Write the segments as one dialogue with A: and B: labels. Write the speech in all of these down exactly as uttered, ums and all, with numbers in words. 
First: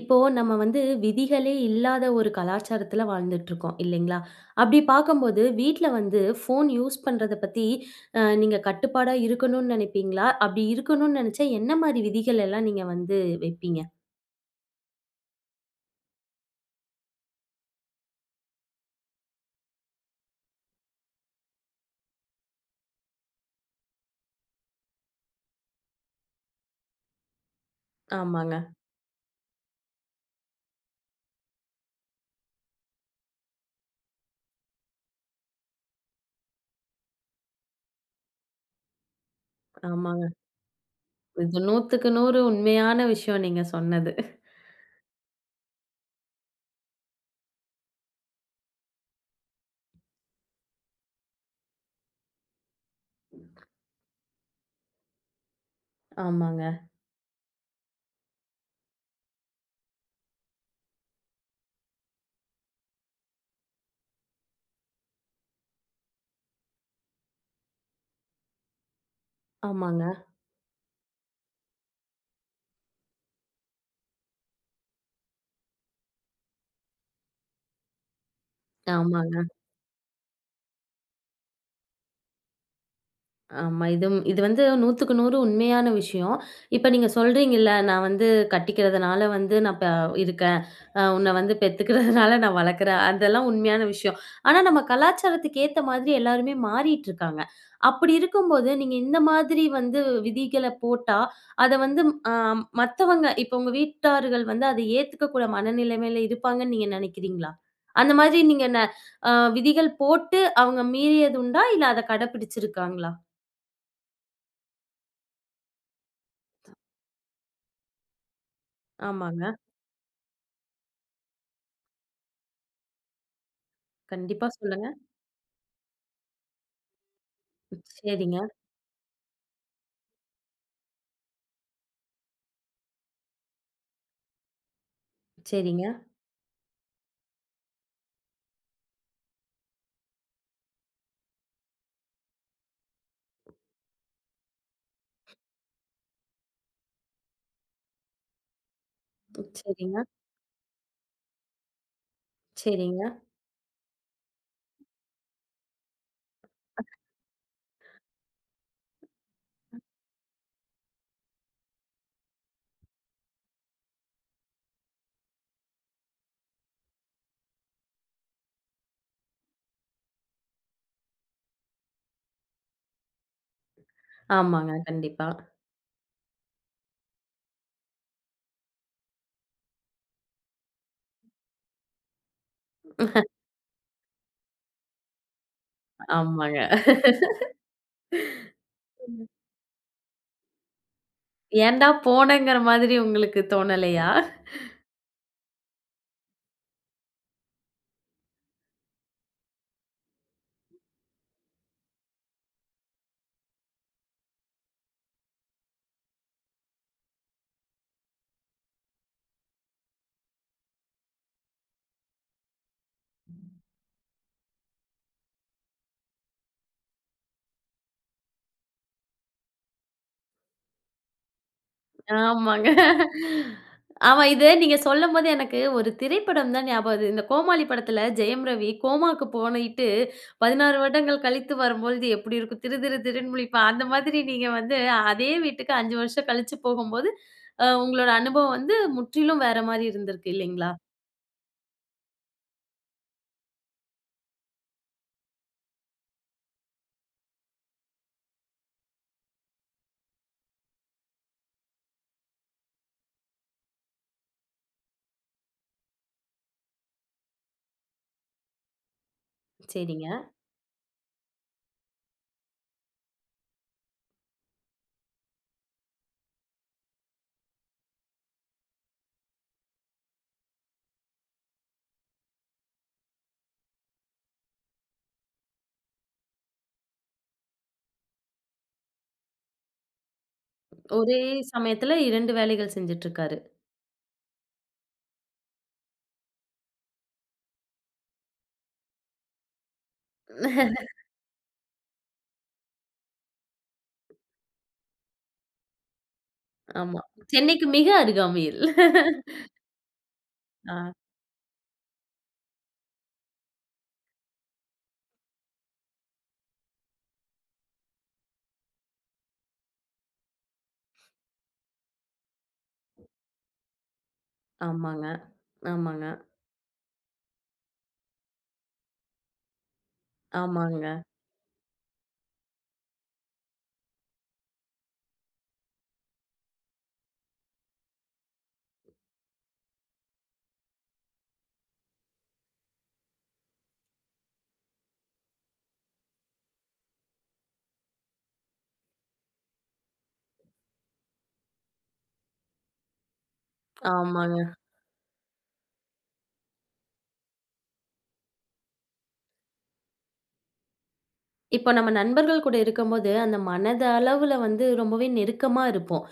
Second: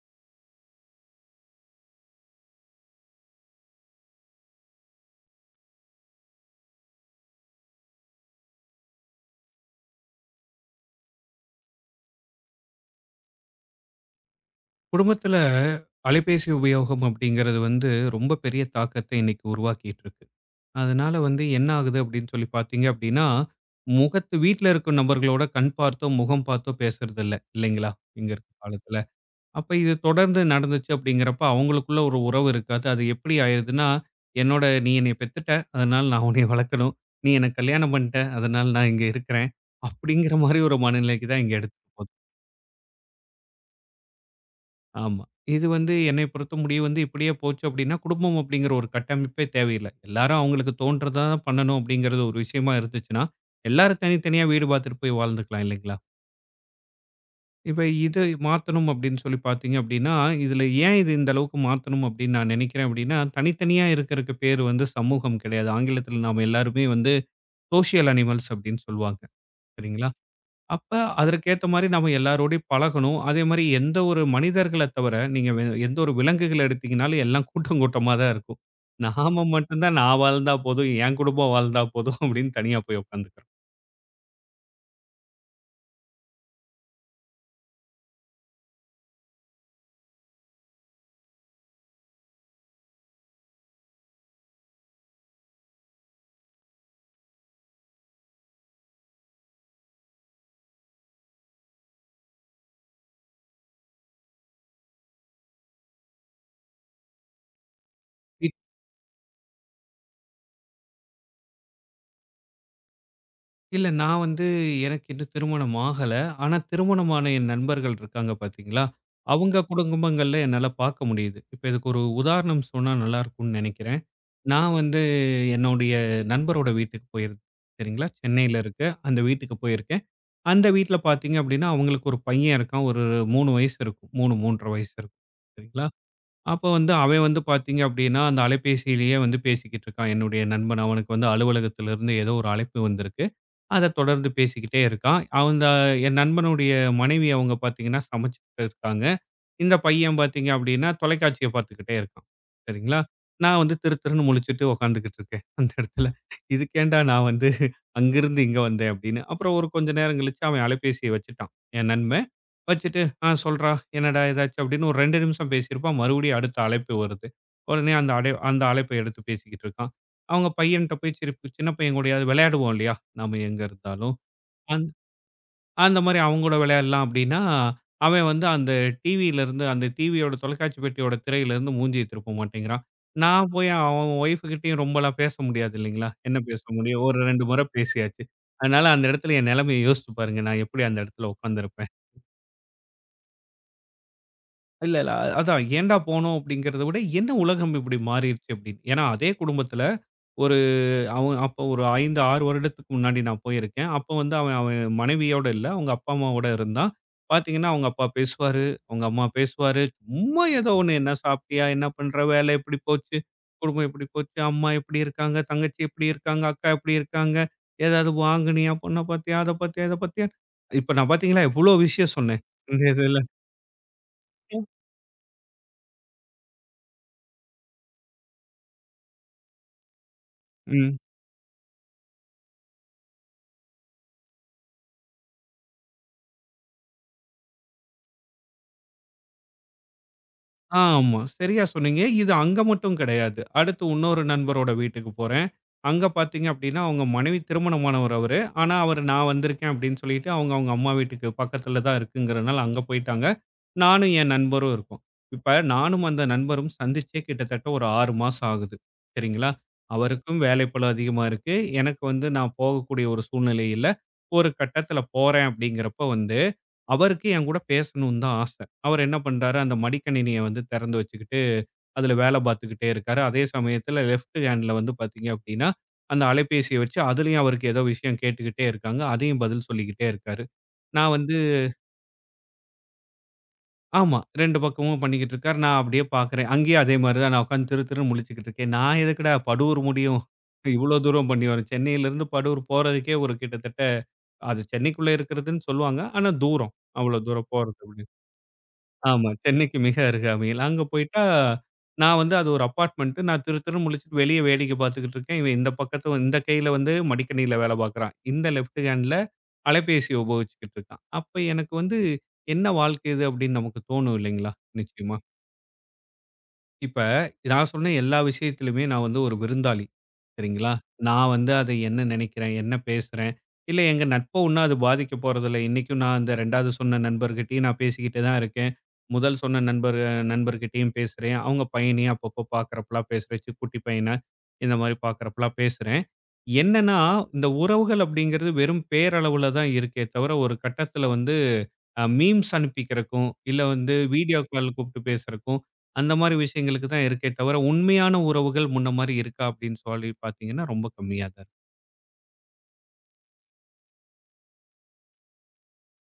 A: இப்போ நம்ம வந்து விதிகளே இல்லாத ஒரு கலாச்சாரத்துல வாழ்ந்துட்டு இருக்கோம் இல்லைங்களா? அப்படி பார்க்கும்போது வீட்ல வந்து ஃபோன் யூஸ் பண்றத பத்தி அ நீங்க கட்டுப்பாடா இருக்கணும்னு நினைப்பீங்களா? அப்படி இருக்கணும்னு நினைச்சா என்ன மாரி விதிகள் எல்லாம் நீங்க வந்து வைப்பீங்க?
B: குடும்பத்துல அலைபேசி உபயோகம் அப்படிங்கிறது வந்து ரொம்ப பெரிய தாக்கத்தை இன்னைக்கு உருவாக்கிட்டு இருக்கு. அதனால வந்து என்ன ஆகுது அப்படின்னு சொல்லி பார்த்தீங்க அப்படின்னா, முகத்து வீட்ல இருக்கும் நபர்களோட கண் பார்த்தோ, முகம் பார்த்தோ பேசுறது இல்ல, இல்லைங்களா? இங்க இருக்க
A: ஆமாங்க,
B: காலத்துல. அப்ப இது தொடர்ந்து நடந்துச்சு அப்படிங்கிறப்ப அவங்களுக்குள்ள ஒரு உறவு இருக்காது. அது எப்படி ஆயிருதுன்னா, என்னோட நீ என்னைய பெத்துட்ட, அதனால நான் உன்னைய வளர்க்கணும். நீ என்ன கல்யாணம் பண்ணிட்ட, அதனால நான் இங்க இருக்கிறேன்.
A: ஆமாங்க.
B: அப்படிங்கிற மாரி ஒரு மனநிலைக்கு தான் இங்க
A: இது
B: எடுத்துட்டு போது.
A: 100க்கு நூற்றுக்கு உண்மையான விஷயம் நீங்க சொன்னது.
B: ஆமா. இது வந்து என்னை பொறுத்த முடிவு வந்து இப்படியே போச்சு அப்படின்னா, குடும்பம் அப்படிங்கிற ஒரு கட்டமைப்பே தேவையில்ல. எல்லாரும் அவங்களுக்கு தோன்றத தான் பண்ணணும் அப்படிங்கிறது ஒரு விஷயமா இருந்துச்சுன்னா, எல்லாரும் தனித்தனியா வீடு பார்த்துட்டு போய் வாழ்ந்துக்கலாம் இல்லைங்களா?
A: ஆமாங்க,
B: இப்ப இது மாத்தணும் அப்படின்னு சொல்லி பார்த்தீங்க அப்படின்னா, இதுல ஏன் இது இந்த அளவுக்கு மாத்தணும் அப்படின்னு நான் நினைக்கிறேன் அப்படின்னா, தனித்தனியா இருக்கிறதுக்கு பேர் வந்து சமூகம் கிடையாது. ஆங்கிலத்தில நாம எல்லாருமே வந்து சோசியல் அனிமல்ஸ் அப்படின்னு சொல்லுவாங்க.
A: ஆமாங்க,
B: சரிங்களா? அப்ப அதற்கேத்த மாரி நம்ம எல்லாரோடையும் பழகணும். அதே மாரி எந்த ஒரு மனிதர்கள தவிர, நீங்க வே எந்த ஒரு விலங்குகள எடுத்தீங்கனாலும் எல்லாம் கூட்டம் கூட்டமா தான் இருக்கும்.
A: ஆமாங்க.
B: நாம மட்டும் தான் நான் வாழ்ந்தா போதும், என் குடும்பம் வாழ்ந்தா போதும் அப்படின்னு தனியா போய் உட்காந்துக்கிறோம்.
A: ஆமா. இதும் இது வந்து 100க்கு நூறு உண்மையான விஷயம். இப்ப நீங்க சொல்றீங்கல்ல, நான் வந்து கட்டிக்கிறதுனால வந்து நான் இப்ப இருக்கேன். அ உன்ன வந்து பெத்துக்கிறதுனால நான் வளர்க்குறேன். அதெல்லாம் உண்மையான விஷயம். ஆனா நம்ம கலாச்சாரத்துக்கு ஏத்த மாதிரி எல்லாருமே மாறிட்டு இருக்காங்க. அப்படி இருக்கும்போது, நீங்க இந்த மாதிரி வந்து விதிகள போட்டா, அத வந்து அ மத்தவங்க இப்ப உங்க வீட்டார்கள் வந்து அத ஏத்துக்கக்கூட மனநிலைமையில இருப்பாங்கன்னு நீங்க நெனைக்கிறீங்களா? அந்த மாதிரி
B: இ
A: நீங்க ந அ விதிகள் போட்டு அவங்க மீறியது உண்டா? இல்ல அத கடைப்பிடிச்சிருக்காங்களா?
B: இல்ல நான் வந்து எனக்கு இன்னும் திருமணம் ஆகல. ஆனா திருமணமான என் நண்பர்கள் இருக்காங்க பார்த்தீங்களா,
A: ஆமாங்க.
B: அவங்க குடும்பங்கள்ல என்னால பார்க்க முடியுது. இப்ப இதுக்கு ஒரு உதாரணம் சொன்னா நல்லா இருக்கும்னு நினைக்கிறேன்.
A: கண்டிப்பா
B: நான்
A: சொல்லுங்க.
B: வந்து என்னுடைய நண்பரோட வீட்டுக்கு போயிருந்தேன். சரிங்களா,
A: சரிங்க,
B: சென்னையில இருக்கு. அந்த வீட்டுக்கு போயிருக்கேன். அந்த வீட்ல பார்த்தீங்க அப்படின்னா, அவங்களுக்கு ஒரு பையன் இருக்கான். ஒரு மூணு வயசு இருக்கும். மூணு, மூணு அரை வயசு இருக்கும்.
A: சரிங்க,
B: சரிங்களா? அப்ப வந்து அவன் வந்து பார்த்தீங்க அப்படின்னா, அந்த அலைபேசியிலேயே வந்து பேசிக்கிட்டு இருக்கான். என்னுடைய நண்பன். அவனுக்கு வந்து அலுவலகத்திலிருந்து ஏதோ ஒரு அழைப்பு வந்திருக்கு. அத தொடர்ந்து பேசிக்கிட்டே இருக்கான். அந்த என் நண்பனுடைய மனைவி அவங்க பார்த்தீங்கன்னா, சமைச்சுக்கிட்டு இருக்காங்க. இந்த
A: சரிங்க,
B: பையன் பார்த்தீங்க அப்படின்னா, தொலைக்காட்சிய பார்த்துக்கிட்டே இருக்கான். சரிங்களா?
A: சரிங்க.
B: நான் வந்து திரு திருன்னு முழிச்சுட்டு உட்காந்துக்கிட்டு இருக்கேன், அந்த இடத்துல. இதுக்கேன்டா நான் வந்து அங்கிருந்து இங்க வந்தேன் அப்படின்னு. அப்புறம் ஒரு கொஞ்ச நேரம் கழிச்சு அவன் அலைபேசிய வச்சுட்டான், என் நண்பன். வச்சுட்டு, ஆ சொல்றா, என்னடா ஏதாச்சு அப்படின்னு ஒரு ரெண்டு நிமிஷம் பேசியிருப்பான். மறுபடியும் அடுத்த அழைப்பு வருது. உடனே அந்த அடை அந்த அழைப்ப எடுத்து பேசிக்கிட்டு இருக்கான். அவங்க பையன்ட்ட போய் சரி சின்ன பையன் கூடயாவது விளையாடுவோம் இல்லையா? நாம எங்க இருந்தாலும்.
A: ஆமாங்க. கண்டிப்பா.
B: அந்த மாரி அவங்களோட விளையாடலாம் அப்படின்னா, அவன் வந்து அந்த டிவியிலருந்து அந்த டிவியோட தொலைக்காட்சி பெட்டியோட திரையிலருந்து மூஞ்சிய திருப்ப மாட்டேங்கிறான். நான் போய் அவன் ஒய்ஃப் கிட்டயும் ரொம்பலாம் பேச முடியாது இல்லைங்களா? என்ன
A: ஆமாங்க.
B: பேச முடியும்? ஒரு ரெண்டு முறை பேசியாச்சு. அதனால அந்த இடத்துல என் நிலைமைய யோசிச்சு பாருங்க. நான் எப்படி அந்த இடத்துல
A: ஏன்டா
B: உட்கார்ந்திருப்பேன்.
A: போனேங்கிற மாதிரி உங்களுக்கு தோணலையா?
B: இல்ல, இல்ல. அ- அதான் ஏன்டா போனோம் அப்படிங்கிறத விட, என்ன உலகம் இப்படி மாறிருச்சு அப்படின்னு. ஏன்னா அதே குடும்பத்துல ஒரு அவன் அப்போ ஒரு அஞ்சு, ஆறு வருடத்துக்கு முன்னாடி நான் போயிருக்கேன். அப்போ வந்து அவன் அவன் மனைவியோட இல்ல. அவங்க அப்பா, அம்மாவோட இருந்தான். பார்த்தீங்கன்னா, அவங்க அப்பா பேசுவாரு, அவங்க அம்மா பேசுவாரு. சும்மா ஏதோ ஒண்ணு "என்ன சாப்பிட்டியா? என்ன பண்ற? வேலை எப்படி போச்சு? குடும்பம் எப்படி போச்சு? அம்மா எப்படி இருக்காங்க? தங்கச்சி எப்படி இருக்காங்க? அக்கா எப்படி இருக்காங்க? ஏதாவது வாங்குனியா? பொண்ண பார்த்தியா? அத பார்த்தியா? இத பார்த்தியா?" இப்ப நான் பார்த்தீங்களா, எவ்ளோ விஷயம் சொன்னேன்.
A: ஆமாங்க.
B: இந்த இதுல.
A: ஆமா. இது நீங்க சொல்லும்போது எனக்கு ஒரு திரைப்படம் தான் ஞாபகம் வருது. இந்த கோமாளி படத்துல ஜெயம் ரவி கோமாக்கு போயிட்டு பதினாறு
B: ம்.
A: வருடங்கள் கழித்து வரும்பொழுது எப்படி இருக்கும்? திரு திரு திருன்னு முழிப்பான். அந்த மாதிரி நீங்க வந்து அதே வீட்டுக்கு ஐந்து வருஷம் கழிச்சு போகும்போது, அ உங்களோட அனுபவம் வந்து முற்றிலும் வேற மாரி இருந்திருக்கு இல்லைங்களா?
B: ஆமா. சரியா சொன்னீங்க. இது அங்க மட்டும் கிடையாது. அடுத்து இன்னொரு நண்பரோட வீட்டுக்கு போறேன். அங்க பார்த்தீங்க அப்படின்னா, அவங்க மனைவி திருமணமானவர் அவரு. ஆனா, அவரு நான் வந்திருக்கேன் அப்படின்னு சொல்லிட்டு, அவங்க அவங்க அம்மா வீட்டுக்கு பக்கத்துல தான் இருக்குங்கிறனால அங்க போயிட்டாங்க. நானும் என் நண்பரும் இருக்கோம். இப்ப நானும் அந்த நண்பரும் சந்திச்சே கிட்டத்தட்ட ஒரு ஆறு மாசம் ஆகுது. சரிங்களா?
A: சரிங்க.
B: அவருக்கும் வேலைப்பளு அதிகமா இருக்கு. எனக்கு வந்து நான் போகக்கூடிய ஒரு சூழ்நிலை இல்ல. ஒரு கட்டத்துல போறேன் அப்படிங்கிறப்ப வந்து, அவருக்கு என் கூட பேசணும்னு தான் ஆச. அவர் என்ன பண்றாரு, அந்த மடிக்கணினிய வந்து திறந்து வச்சுக்கிட்டு, அதுல வேலை பார்த்துக்கிட்டே இருக்காரு. அதே சமயத்துல லெஃப்ட் ஹேண்ட்ல வந்து பார்த்தீங்க அப்படின்னா, அந்த அலைபேசிய வச்சு அதுலயும் அவருக்கு ஏதோ விஷயம் கேட்டுக்கிட்டே இருக்காங்க. அதையும் பதில் சொல்லிக்கிட்டே இருக்காரு. நான்
A: ஒரே
B: வந்து
A: சமயத்துல இரண்டு வேலைகள் செஞ்சுட்டு இருக்காரு.
B: ஆமா ரெண்டு பக்கமும் பண்ணிக்கிட்டு இருக்காரு. நான் அப்படியே பார்க்குறேன். அங்கேயும் அதே மாரி தான் நான் உட்காந்து திரு திருன்னு முழிச்சுக்கிட்டு இருக்கேன். நான் எதுக்குடா படூர் முடியும்? இவ்வளோ தூரம் பண்ணி வரேன். சென்னையிலிருந்து படூர் போறதுக்கே ஒரு கிட்டத்தட்ட அது சென்னைக்குள்ள இருக்கிறதுன்னு சொல்லுவாங்க. ஆனா தூரம்.
A: ஆமா.
B: அவ்வளோ தூரம்
A: சென்னைக்கு
B: போறது.
A: மிக அருகாமையில்.
B: ஆமா. சென்னைக்கு மிக அருகாமையில. அங்க
A: ஆ.
B: போயிட்டா, நான் வந்து அது ஒரு அபார்ட்மெண்ட்டு. நான் திரு திருன்னு முழிச்சுட்டு வெளிய வேடிக்கை பார்த்துக்கிட்டு இருக்கேன். இவன் இந்த பக்கத்து இந்த கையில வந்து மடிக்கணினியில வேலை பார்க்குறான். இந்த லெஃப்ட் ஹேண்ட்ல அலைபேசிய உபயோகிச்சுக்கிட்டு இருக்கான். அப்ப எனக்கு வந்து என்ன வாழ்க்கை இது அப்படின்னு நமக்கு தோணும் இல்லைங்களா?
A: ஆமாங்க.
B: நிச்சயமா.
A: ஆமாங்க.
B: இப்ப நான் சொன்ன எல்லா விஷயத்திலுமே நான் வந்து ஒரு விருந்தாளி. சரிங்களா?
A: ஆமாங்க.
B: நான் வந்து அத என்ன நினைக்கிறேன், என்ன பேசுறேன், இல்ல எங்க நட்ப ஒண்ணும் அது பாதிக்க போறதில்ல. இன்னைக்கும் நான் அந்த 2வது சொன்ன நண்பர்கிட்டயும் நான் பேசிக்கிட்டு தான் இருக்கேன். முதல் சொன்ன நண்பர் நண்பர்கிட்டயும் பேசுறேன். அவங்க பையனையும் அப்பப்போ பார்க்குறப்பலாம் பேசுறேன். சிக்குட்டி பையன இந்த மாரி பார்க்குறப்பலாம் பேசுறேன். என்னன்னா, இந்த உறவுகள் அப்படிங்கிறது வெறும் பேரளவுல தான் இருக்கே தவிர, ஒரு கட்டத்தில வந்து அ மீம்ஸ் அனுப்பிக்கிறக்கும், இல்ல வந்து
A: ஆமாங்க.
B: வீடியோ கால் கூப்பிட்டு பேசுறக்கும், அந்த மாரி விஷயங்களுக்கு தான் இருக்கே தவிர, உண்மையான உறவுகள் முன்ன மாரி இருக்கா அப்படின்னு சொல்லி பார்த்தீங்கன்னா, ரொம்ப கம்மியா தான் இருக்கு.
A: இப்போ நம்ம நண்பர்கள் கூட இருக்கும்போது, அந்த மனத அளவுல வந்து ரொம்பவே நெருக்கமா இருப்போம்.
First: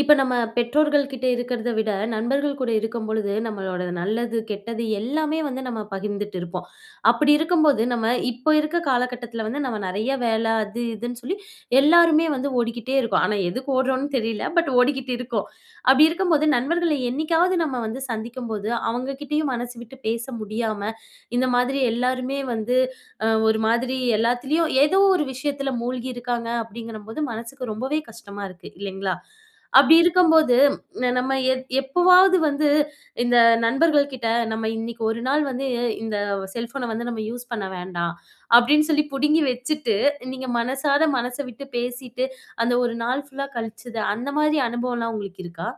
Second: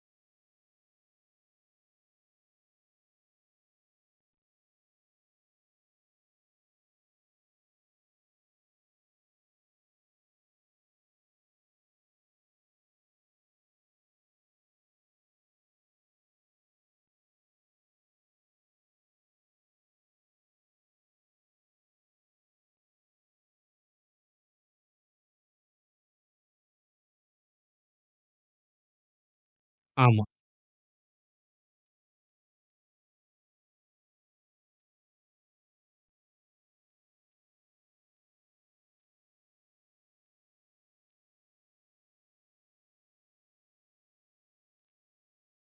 A: இப்ப நம்ம பெற்றோர்கள் கிட்ட இருக்கிறத விட, நண்பர்கள் கூட இருக்கும்பொழுது, நம்மளோட நல்லது, கெட்டது எல்லாமே வந்து நம்ம பகிர்ந்துட்டு இருப்போம். அப்படி இருக்கும்போது, நம்ம இப்போ இருக்க காலகட்டத்தில வந்து நம்ம நெறைய வேல அது இதுன்னு சொல்லி எல்லாருமே வந்து ஓடிக்கிட்டே இருக்கோம். ஆனா எதுக்கு ஓடுறோம்னு தெரியல. பட் ஓடிக்கிட்டு இருக்கோம். அப்படி இருக்கும்போது, நண்பர்கள என்னைக்காவது நம்ம வந்து சந்திக்கும்போது, அவங்க கிட்டயும் மனசு விட்டு பேச முடியாம, இந்த மாதிரி எல்லாருமே வந்து அ ஒரு மாதிரி எல்லாத்துலயும் ஏதோ ஒரு விஷயத்துல மூழ்கி இருக்காங்க அப்படிங்கிறம்போது மனசுக்கு ரொம்பவே கஷ்டமா இருக்கு இல்லைங்களா? அப்படி
B: ஆமா.
A: இருக்கும்போது ந நம்ம எப் எப்பவாவது வந்து இந்த நண்பர்கள் கிட்ட நம்ம இன்னைக்கு ஒரு நாள் வந்து இந்த செல்ஃபோன வந்து நம்ம யூஸ் பண்ண வேண்டாம் அப்படின்னு சொல்லி புடுங்கி வச்சுட்டு, நீங்க மனசார மனச விட்டு பேசிட்டு, அந்த ஒரு நாள் ஃபுல்லா கழிச்சது அந்த மாதிரி அனுபவம்லாம் உங்களுக்கு இருக்கா?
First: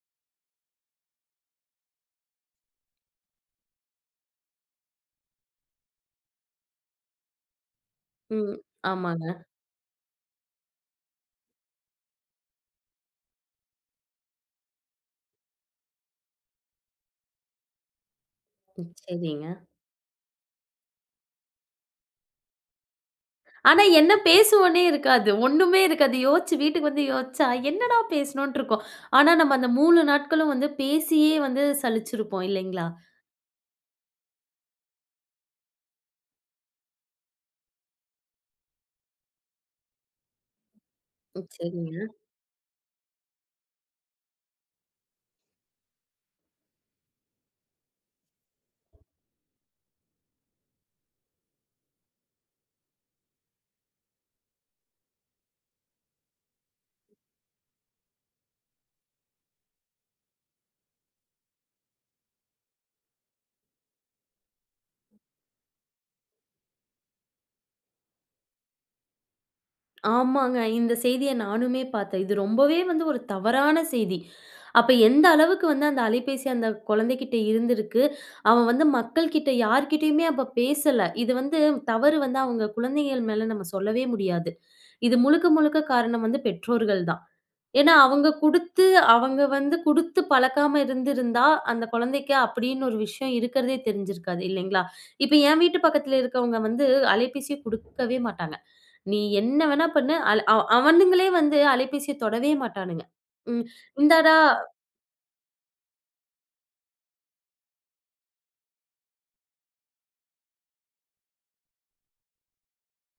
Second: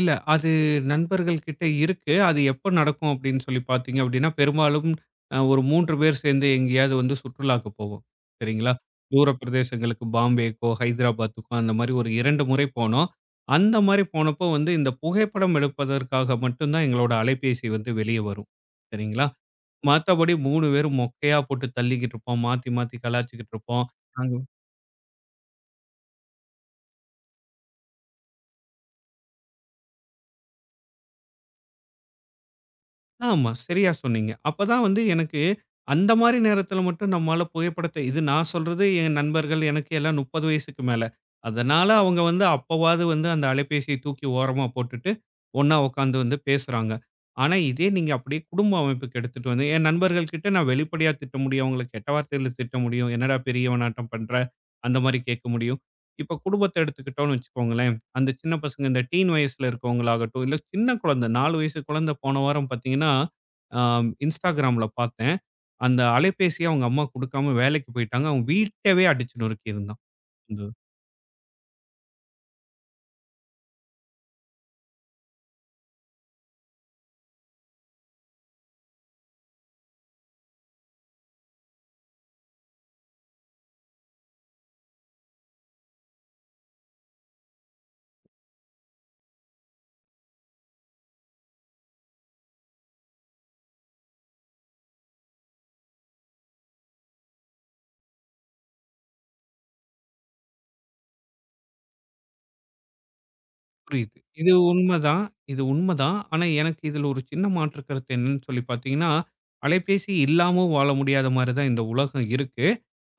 B: இல்ல அது நண்பர்கள் கிட்ட இருக்கு. அது எப்ப நடக்கும் அப்படின்னு சொல்லி பார்த்தீங்க அப்படின்னா, பெரும்பாலும் அ ஒரு மூணு பேர் சேர்ந்து எங்கேயாவது வந்து சுற்றுலாக்கு போவோம்.
A: ம்.
B: சரிங்களா? தூர
A: ஆமாங்க.
B: பிரதேசங்களுக்கு பாம்பேக்கோ, ஹைதராபாத்துக்கோ அந்த மாரி ஒரு ரெண்டு முறை போனோம். அந்த மாரி போனப்போ வந்து இந்த புகைப்படம் எடுப்பதற்காக மட்டும் தான் எங்களோட அலைபேசி வந்து வெளிய வரும்.
A: ம்.
B: சரிங்களா?
A: சரிங்க.
B: மத்தபடி மூணு பேரும் மொக்கையா போட்டு தள்ளிக்கிட்டு இருப்போம். மாத்தி, மாத்தி கலாய்ச்சுக்கிட்டு
A: ஆனா
B: இருப்போம்.
A: என்ன
B: நாங்க
A: பேசுவோன்னே இருக்காது. ஒண்ணுமே இருக்காது. யோசிச்சு வீட்டுக்கு வந்து யோசிச்சா, என்னடா பேசினோன்ட்டு இருக்கும். ஆனா நம்ம அந்த மூணு நாட்களும் வந்து பேசியே வந்து சலிச்சிருப்போம் இல்லைங்களா?
B: ஆமா, சரியா சொன்னீங்க. அப்பதான் வந்து எனக்கு அந்த மாரி நேரத்தில மட்டும் நம்மால புகைப்படத்த இது நான் சொல்றது என் நண்பர்கள் எனக்கு எல்லாம் முப்பது வயசுக்கு மேல.
A: ம்.
B: அதனால
A: சரிங்க.
B: அவங்க வந்து அப்பவாவது வந்து அந்த அலைபேசிய தூக்கி ஓரமா போட்டுட்டு, ஒண்ணா உட்காந்து வந்து பேசுறாங்க. ஆனா, இதே நீங்க அப்படியே குடும்ப அமைப்புக்கு எடுத்துட்டு வந்து என் நண்பர்கள் கிட்ட நான் வெளிப்படையா திட்ட முடியும். அவங்கள கெட்ட வார்த்தையில திட்ட முடியும். "என்னடா பெரியவனாட்டம் பண்ற?" அந்த மாரி கேட்க முடியும். இப்ப குடும்பத்த எடுத்துக்கிட்டோம்னு வச்சுக்கோங்களேன். அந்த சின்ன பசங்க இந்த டீன் வயசுல இருக்கவங்களாகட்டும், இல்ல சின்ன குழந்தை நாலு வயசு குழந்தை போன வாரம் பார்த்தீங்கன்னா, அ இன்ஸ்டாகிராம்ல பார்த்தேன். அந்த அலைபேசிய அவங்க அம்மா குடுக்காம வேலைக்கு போயிட்டாங்க. அவன் வீட்டவே அடிச்சு நொறுக்கியிருந்தான்.
A: ஆமாங்க.
B: இந்த
A: இந்த செய்திய நானுமே பார்த்தேன். இது ரொம்பவே வந்து ஒரு தவறான செய்தி. அப்ப எந்த அளவுக்கு வந்து அந்த அலைபேசி அந்த குழந்தைகிட்ட இருந்திருக்கு. அவன் வந்து மக்கள் கிட்ட யார்கிட்டயுமே அப்ப பேசல. இது வந்து தவறு வந்து அவங்க குழந்தைகள் மேல நம்ம சொல்லவே முடியாது. இது முழுக்க முழுக்க காரணம் வந்து பெற்றோர்கள் தான். ஏன்னா, அவங்க குடுத்து அவங்க வந்து குடுத்து பழக்காம இருந்திருந்தா, அந்த குழந்தைக்கு அப்படின்னு ஒரு விஷயம் இருக்கிறதே தெரிஞ்சிருக்காது இல்லைங்களா? இப்ப என் வீட்டு பக்கத்துல இருக்கவங்க வந்து அலைபேசிய குடுக்கவே மாட்டாங்க. நீ என்ன வேணா பண்ணு, அல அவ அவனுங்களே வந்து அலைபேசிய தொடவே மாட்டானுங்க. ம்.
B: புரியுது.
A: இந்தாடா
B: இது உண்மதான். இது உண்மதான். ஆனா, எனக்கு இதுல ஒரு சின்ன மாற்று கருத்து என்னன்னு சொல்லி பார்த்தீங்கன்னா, அலைபேசி இல்லாம வாழ முடியாத மாரி தான் இந்த உலகம் இருக்கு.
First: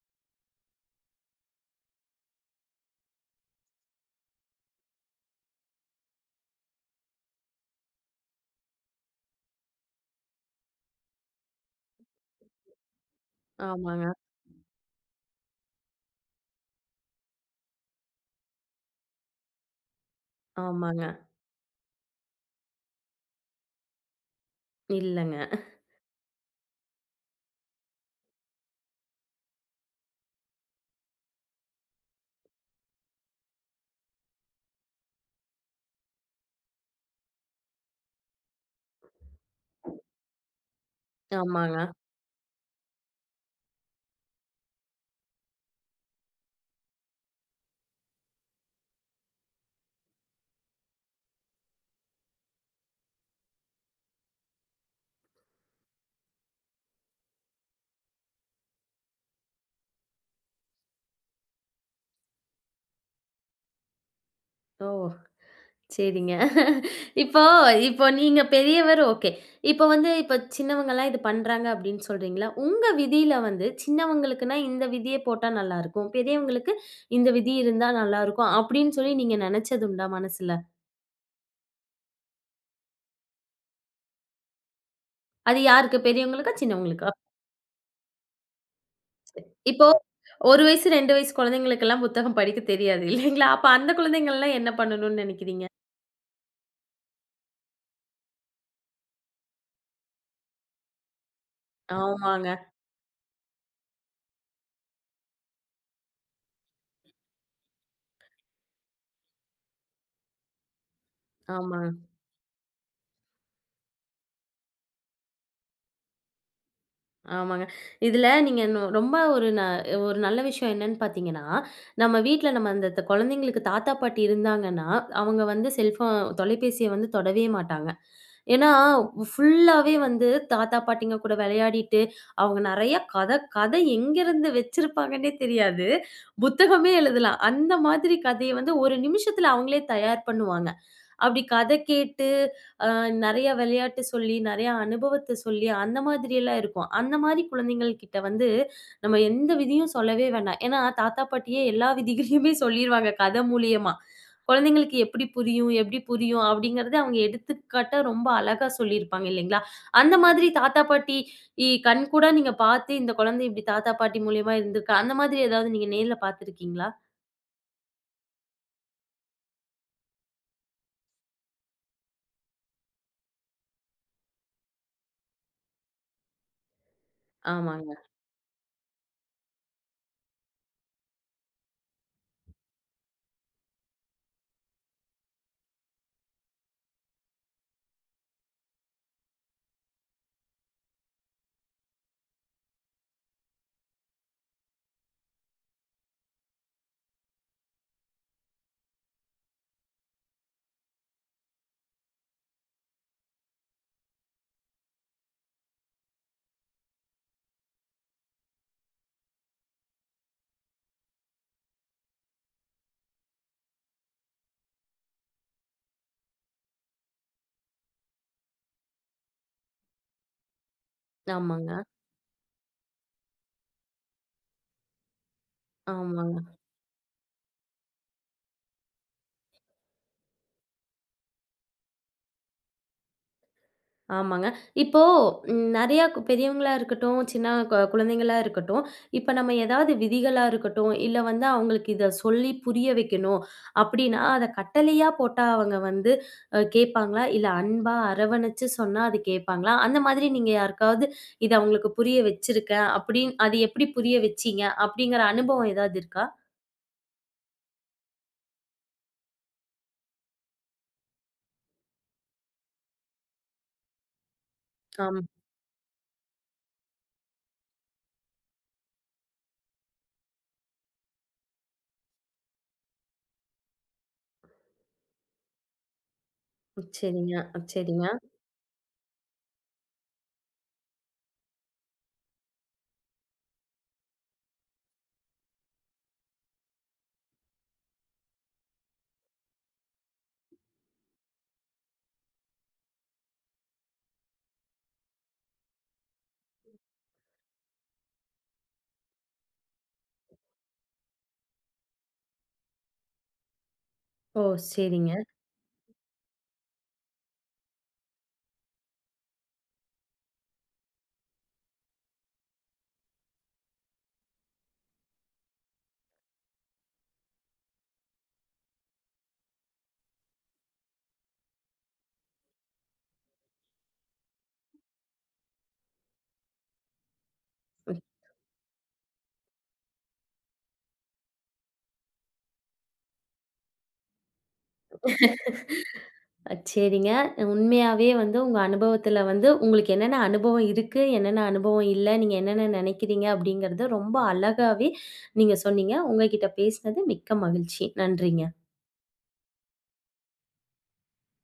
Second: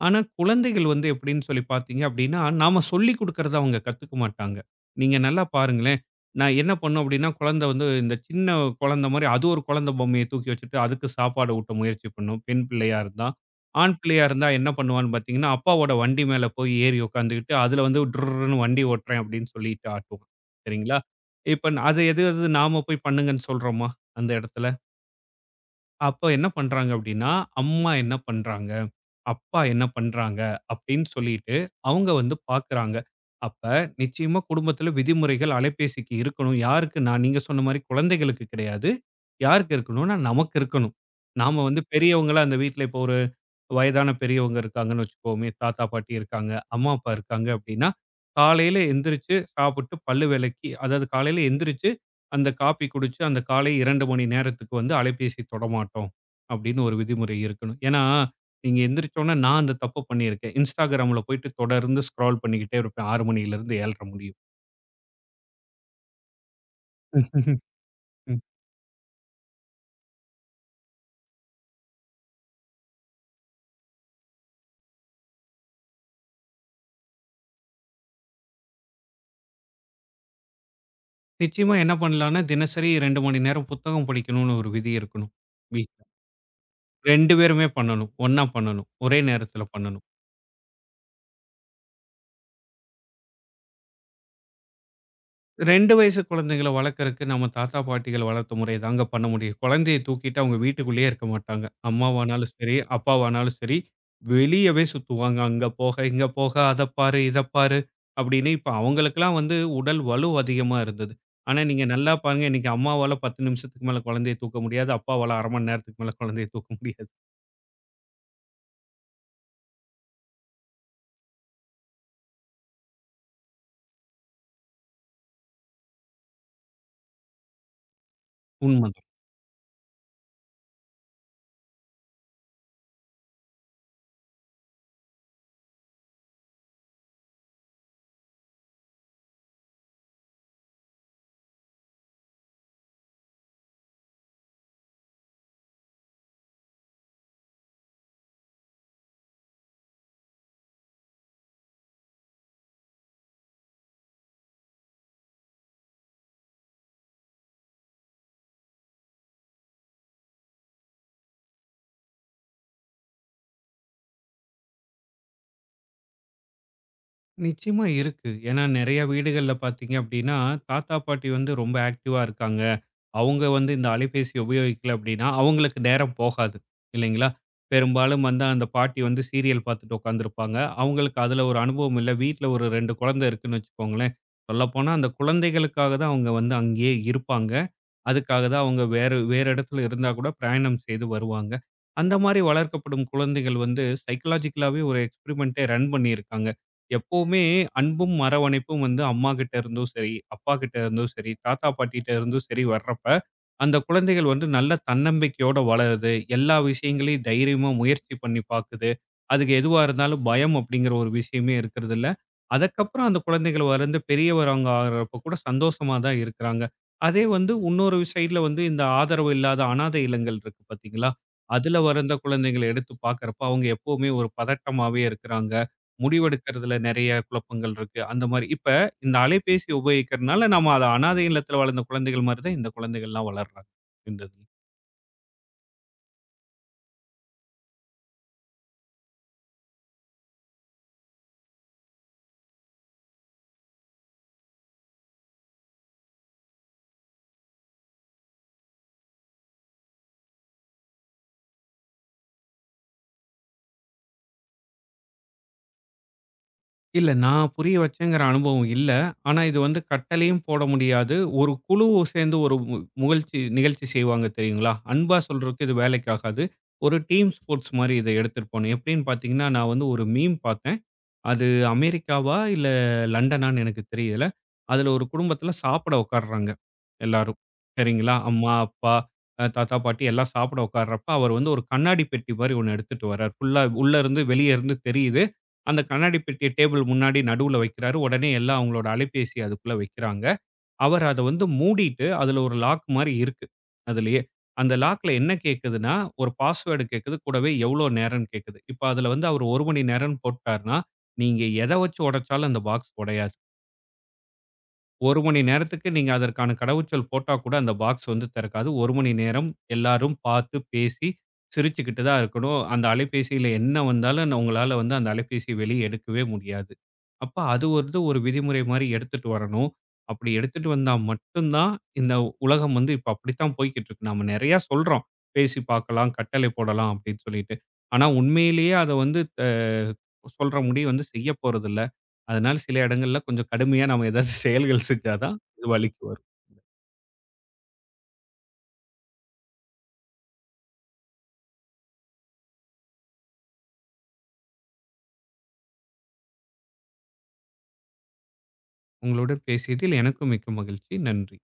B: ஆனா, குழந்தைகள் வந்து எப்படின்னு சொல்லி பார்த்தீங்க அப்படின்னா, நாம சொல்லிக் குடுக்கிறத அவங்க கத்துக்க மாட்டாங்க. நீங்க நல்லா பாருங்களேன், நான் என்ன பண்ணோம் அப்படின்னா, குழந்தை வந்து இந்த சின்ன குழந்தை மாரி அது ஒரு குழந்தை பொம்மைய தூக்கி வச்சுட்டு, அதுக்கு சாப்பாடு ஊட்ட முயற்சி பண்ணும். பெண் பிள்ளையா இருந்தா. ஆண்
A: ஆமாங்க,
B: பிள்ளையா இருந்தா என்ன பண்ணுவான்னு பார்த்தீங்கன்னா, அப்பாவோட வண்டி மேல போய் ஏறி உட்காந்துக்கிட்டு, அதுல வந்து டுர்ருன்னு வண்டி ஓட்டுறேன் அப்படின்னு சொல்லிட்டு ஆட்டுவான். சரிங்களா?
A: ஆமாங்க.
B: இப்ப அது எது எது நாம போய் பண்ணுங்கன்னு சொல்றோமா? அந்த இடத்துல?
A: இல்லங்க.
B: அப்ப என்ன பண்றாங்க அப்படின்னா, அம்மா என்ன பண்றாங்க? அப்பா என்ன பண்றாங்க? அப்படின்னு சொல்லிட்டு அவங்க வந்து பார்க்குறாங்க. அப்ப நிச்சயமா குடும்பத்தில விதிமுறைகள் அலைபேசிக்கு இருக்கணும். யாருக்கு நான் நீங்க சொன்ன மாரி குழந்தைகளுக்கு கிடையாது. யாருக்கு இருக்கணும்னா, நமக்கு இருக்கணும். நாம
A: ஆமாங்க.
B: வந்து பெரியவங்களா அந்த வீட்ல இப்போ ஒரு வயதான பெரியவங்க இருக்காங்கன்னு வச்சுக்கோமே, தாத்தா, பாட்டி இருக்காங்க, அம்மா, அப்பா இருக்காங்க அப்படின்னா, காலையில எந்திரிச்சு சாப்பிட்டு பல்லு விளக்கி, அதாவது காலையில எந்திரிச்சு அந்த காப்பி குடிச்சு அந்த காலை ரெண்டு மணி நேரத்துக்கு வந்து அலைபேசி தொடமாட்டோம் அப்படின்னு ஒரு விதிமுறை இருக்கணும். ஏன்னா, நீங்க எந்திரிச்சோனே நான் அந்த தப்ப பண்ணியிருக்கேன். Instagramல போயிட்டு தொடர்ந்து ஸ்க்ரால் பண்ணிக்கிட்டே இருப்பேன் ஆறு மணியிலிருந்து ஏழரை முடியும்.
A: ஓ! சரிங்க. இப்போ இப்போ
B: ம்.
A: நீங்க பெரியவர் ஓகே. இப்போ வந்து இப்போ சின்னவங்கலாம் இது பண்றாங்க அப்படின்னு சொல்றீங்களா? உங்க விதியில வந்து சின்னவங்களுக்குன்னா இந்த விதிய போட்டா நல்லாருக்கும். பெரியவங்களுக்கு இந்த விதி இருந்தா நல்லாருக்கும் அப்படின்னு சொல்லி நீங்க நெனச்சது உண்டா மனசுல?
B: நிச்சயமா என்ன பண்ணலாம்னா, தினசரி ரெண்டு மணி நேரம் புத்தகம் படிக்கணும்னு ஒரு விதி இருக்கணும்.
A: அது யாருக்கு?
B: வீட்ல
A: பெரியவங்களுக்கா? சின்னவங்களுக்கா?
B: ரெண்டு பேருமே பண்ணணும். ஒண்ணா பண்ணணும். ஒரே நேரத்துல
A: இப்போ
B: பண்ணணும்.
A: ஒரு வயசு ரெண்டு வயசு குழந்தைங்களுக்கெல்லாம் புத்தகம் படிக்க தெரியாது இல்லைங்களா? அப்ப அந்த குழந்தைங்கள்லாம் என்ன பண்ணணும்னு நெனைக்கிறீங்க?
B: ரெண்டு வயசு குழந்தைகள வளர்க்கறக்கு நம்ம தாத்தா, பாட்டிகள் வளர்த்த முறை தாங்க பண்ண முடியும். குழந்தைய தூக்கிட்டு அவங்க வீட்டுக்குள்ளேயே இருக்க மாட்டாங்க.
A: ஆமாங்க.
B: அம்மாவானாலும் சரி, அப்பாவானாலும் சரி, வெளியவே சுத்துவாங்க. அங்க போக, இங்க போக, அத பாரு, இத பாரு அப்படின்னு. இப்ப அவங்களுக்கெல்லாம் வந்து உடல் வலு அதிகமா இருந்தது. ஆனா
A: ஆமா.
B: நீங்க நல்லா பாருங்க, இன்னைக்கு அம்மாவால பத்து நிமிஷத்துக்கு மேல குழந்தைய தூக்க முடியாது. அப்பாவால அரை மணி நேரத்துக்கு மேல குழந்தைய தூக்க முடியாது.
A: ஆமாங்க. இதுல நீங்க நொ ரொம்ப ஒரு ந ஒரு நல்ல விஷயம் என்னன்னு பார்த்தீங்கன்னா, நம்ம வீட்ல நம்ம அந்த த குழந்தைங்களுக்கு தாத்தா, பாட்டி இருந்தாங்கன்னா, அவங்க வந்து செல்ஃபோன் தொலைபேசிய வந்து தொடவே மாட்டாங்க. ஏன்னா,
B: உண்ம.
A: ஃபுல்லாவே வந்து தாத்தா, பாட்டிங்க கூட விளையாடிட்டு, அவங்க நெறைய கத கத எங்கேருந்து வச்சிருப்பாங்கன்னே தெரியாது. புத்தகமே எழுதலாம். அந்த மாதிரி கதைய வந்து ஒரு நிமிஷத்துல அவங்களே தயார் பண்ணுவாங்க. அப்படி கத கேட்டு நெறைய விளையாட்டு சொல்லி, நெறைய அனுபவத்த சொல்லி, அந்த மாதிரியெல்லாம் இருக்கும். அந்த மாரி குழந்தைங்கள் கிட்ட வந்து, நம்ம எந்த விதியும் சொல்லவே வேண்டாம். ஏன்னா, தாத்தா, பாட்டியே எல்லா விதிகளையுமே சொல்லிருவாங்க கத மூலியமா. குழந்தைங்களுக்கு எப்படி புரியும், எப்படி புரியும் அப்படிங்கிறத அவங்க எடுத்துக்காட்டா ரொம்ப அழகா சொல்லியிருப்பாங்க இல்லைங்களா? அந்த மாதிரி தாத்தா, பாட்டி இ கண்கூடா நீங்க பார்த்து, இந்த குழந்தை இப்படி தாத்தா, பாட்டி மூலியமா இருந்திருக்கா, அந்த மாதிரி ஏதாவது நீங்க நேர்ல பார்த்துருக்கீங்களா?
B: நிச்சயமா இருக்கு. ஏன்னா நெறைய வீடுகள்ல பார்த்தீங்க அப்டின்னா, தாத்தா, பாட்டி வந்து ரொம்ப ஆக்டிவா இருக்காங்க. அவங்க வந்து இந்த அலைபேசிய உபயோகிக்கல அப்டின்னா, அவங்களுக்கு நேரம் போகாது இல்லைங்களா?
A: ஆமாங்க.
B: பெரும்பாலும் வந்து அந்த பாட்டி வந்து சீரியல் பார்த்துட்டு உட்காந்துருப்பாங்க. அவங்களுக்கு அதுல ஒரு அனுபவம் இல்ல. வீட்ல ஒரு ரெண்டு குழந்தை இருக்குன்னு வச்சுக்கோங்களேன். சொல்லப்போனா அந்த குழந்தைகளுக்காக தான் அவங்க வந்து அங்கேயே இருப்பாங்க. அதுக்காக தான் அவங்க வேறு வேறு இடத்துல இருந்தா கூட பிரயாணம் செய்து வருவாங்க. அந்த மாரி வளர்க்கப்படும் குழந்தைகள் வந்து சைக்காலஜிக்கலாவே ஒரு எக்ஸ்பெரிமென்ட்டே ரன் பண்ணியிருக்காங்க. எப்பவுமே அன்பும் அரவணைப்பும் வந்து அம்மா கிட்ட இருந்தும் சரி, அப்பா கிட்ட இருந்தும் சரி, தாத்தா பாட்டிட்ட இருந்தும் சரி வர்றப்ப, அந்த குழந்தைகள் வந்து நல்ல தன்னம்பிக்கையோட வளருது. எல்லா விஷயங்களையும் தைரியமா முயற்சி பண்ணி பாக்குது. அதுக்கு எதுவா இருந்தாலும் பயம் அப்படிங்கிற ஒரு விஷயமே இருக்கிறதில்ல. அதுக்கப்புறம் அந்த குழந்தைகள் வளர்ந்து பெரியவங்க ஆகுறப்ப கூட சந்தோஷமா தான் இருக்கிறாங்க. அதே வந்து இன்னொரு சைடுல வந்து இந்த ஆதரவு இல்லாத அனாதை இல்லங்கள் இருக்கு பாத்தீங்களா? அதுல
A: ஆமாங்க.
B: வளர்ந்த குழந்தைகள எடுத்து பாக்குறப்ப அவங்க எப்பவுமே ஒரு பதட்டமாவே இருக்கிறாங்க.
A: ஆமாங்க.
B: முடிவெடுக்கிறதுல நெறைய குழப்பங்கள் இருக்கு. அந்த மாரி இப்ப இந்த அலைபேசி உபயோகிக்கிறனால நம்ம அத அனாதை இல்லத்துல வளர்ந்த குழந்தைகள் மாரி தான் இந்த குழந்தைகள்லாம் வளர்றாங்க. இந்த இதுல.
A: ஆமாங்க. இப்போ ம் நெறையா கு பெரியவங்களா இருக்கட்டும், சின்ன கொ குழந்தைங்களா இருக்கட்டும், இப்ப நம்ம ஏதாவது விதிகளா இருக்கட்டும், இல்ல வந்து அவங்களுக்கு இத சொல்லி புரிய வைக்கணும் அப்டின்னா, அத கட்டளையா போட்டா அவங்க வந்து அ கேட்பாங்களா? இல்ல அன்பா அரவணைச்சு சொன்னா அது கேட்பாங்களா? அந்த மாதிரி நீங்க யாருக்காவது இத அவங்களுக்கு புரிய வச்சிருக்கேன் அப்டின்னு அது எப்டி புரிய வச்சீங்க? அப்டிங்கிற அனுபவம் ஏதாவது இருக்கா?
B: இல்ல நான் புரிய வச்சேங்கிற அனுபவம் இல்ல. ஆனா இது வந்து கட்டளையும் போட முடியாது. ஒரு குழு சேர்ந்து ஒரு மு முகழ்ச்சி நிகழ்ச்சி செய்வாங்க தெரியுங்களா? அன்பா
A: ஆம்.
B: சொல்றதுக்கு இது வேலைக்கு ஆகாது. ஒரு டீம் ஸ்போர்ட்ஸ் மாரி இத எடுத்துட்டு போணும். எப்படின்னு பார்த்தீங்கன்னா, நான் வந்து ஒரு மீம் பார்த்தேன். அது அமெரிக்காவா இல்ல லண்டனான்னு எனக்கு தெரியல. அதுல ஒரு குடும்பத்துல சாப்பிட உட்காருறாங்க
A: சரிங்க,
B: எல்லாரும்.
A: சரிங்க.
B: சரிங்களா? அம்மா, அப்பா, அ தாத்தா, பாட்டி எல்லாம் சாப்பிட உட்கார்றப்ப, அவர் வந்து ஒரு கண்ணாடி பெட்டி மாரி ஒண்ணு எடுத்துட்டு வர்றாரு. ஃபுல்லா உள்ள இருந்து வெளிய இருந்து தெரியுது. அந்த கண்ணாடி பெட்டிய டேபிள் முன்னாடி நடுவுல வைக்கிறாரு. உடனே எல்லாம் அவங்களோட அலைபேசிய அதுக்குள்ள வைக்கிறாங்க. அவர் அத வந்து மூடிட்டு, அதுல ஒரு லாக் மாரி இருக்கு. அதுலயே. அந்த லாக்ல என்ன கேட்குதுன்னா, ஒரு பாஸ்வேர்டு கேட்குது. கூடவே எவ்வளோ நேரம்ன்னு கேட்குது. இப்ப அதுல வந்து அவர் ஒரு மணி நேரம்ன்னு போட்டாருன்னா, நீங்க எத வச்சு உடைச்சாலும் அந்த பாக்ஸ் உடையாது.
A: ஓ! சரிங்க.
B: ஒரு மணி நேரத்துக்கு நீங்க அதற்கான கடவுச்சொல் போட்டா கூட அந்த பாக்ஸ் வந்து திறக்காது. ஒரு மணி நேரம் எல்லாரும் பார்த்து, பேசி, சிரிச்சுக்கிட்டு தான் இருக்கணும். அந்த அலைபேசியில என்ன வந்தாலும் ந உங்களால வந்து அந்த அலைபேசிய வெளிய எடுக்கவே முடியாது. அப்ப அது வந்து ஒரு விதிமுறை மாரி எடுத்துட்டு வரணும். அப்படி எடுத்துட்டு வந்தா மட்டும் தான் இந்த உலகம் வந்து இப்ப அப்படித்தான் போய்க்கிட்டு இருக்கு. நாம நெறையா சொல்றோம். பேசி பார்க்கலாம், கட்டளை போடலாம் அப்படின்னு சொல்லிட்டு. ஆனா உண்மையிலேயே அத வந்து த சொல்ற முடிய வந்து செய்ய போறதில்ல. அதனால சில இடங்கள்ல கொஞ்சம் கடுமையா நாம ஏதாவது செயல்கள் செஞ்சா தான் இது வழிக்கு வரும்.
A: அ சரிங்க. உண்மையாவே வந்து உங்க அனுபவத்துல வந்து உங்களுக்கு என்னென்ன அனுபவம் இருக்கு, என்னென்ன அனுபவம் இல்ல, நீங்க என்னென்ன நெனைக்கிறீங்க அப்படிங்கிறத ரொம்ப அழகாவே நீங்க சொன்னீங்க. உங்க கிட்ட பேசினது மிக்க மகிழ்ச்சி. நன்றிங்க.
B: உங்களுடன் பேசியதில் எனக்கும் மிக்க மகிழ்ச்சி. நன்றி.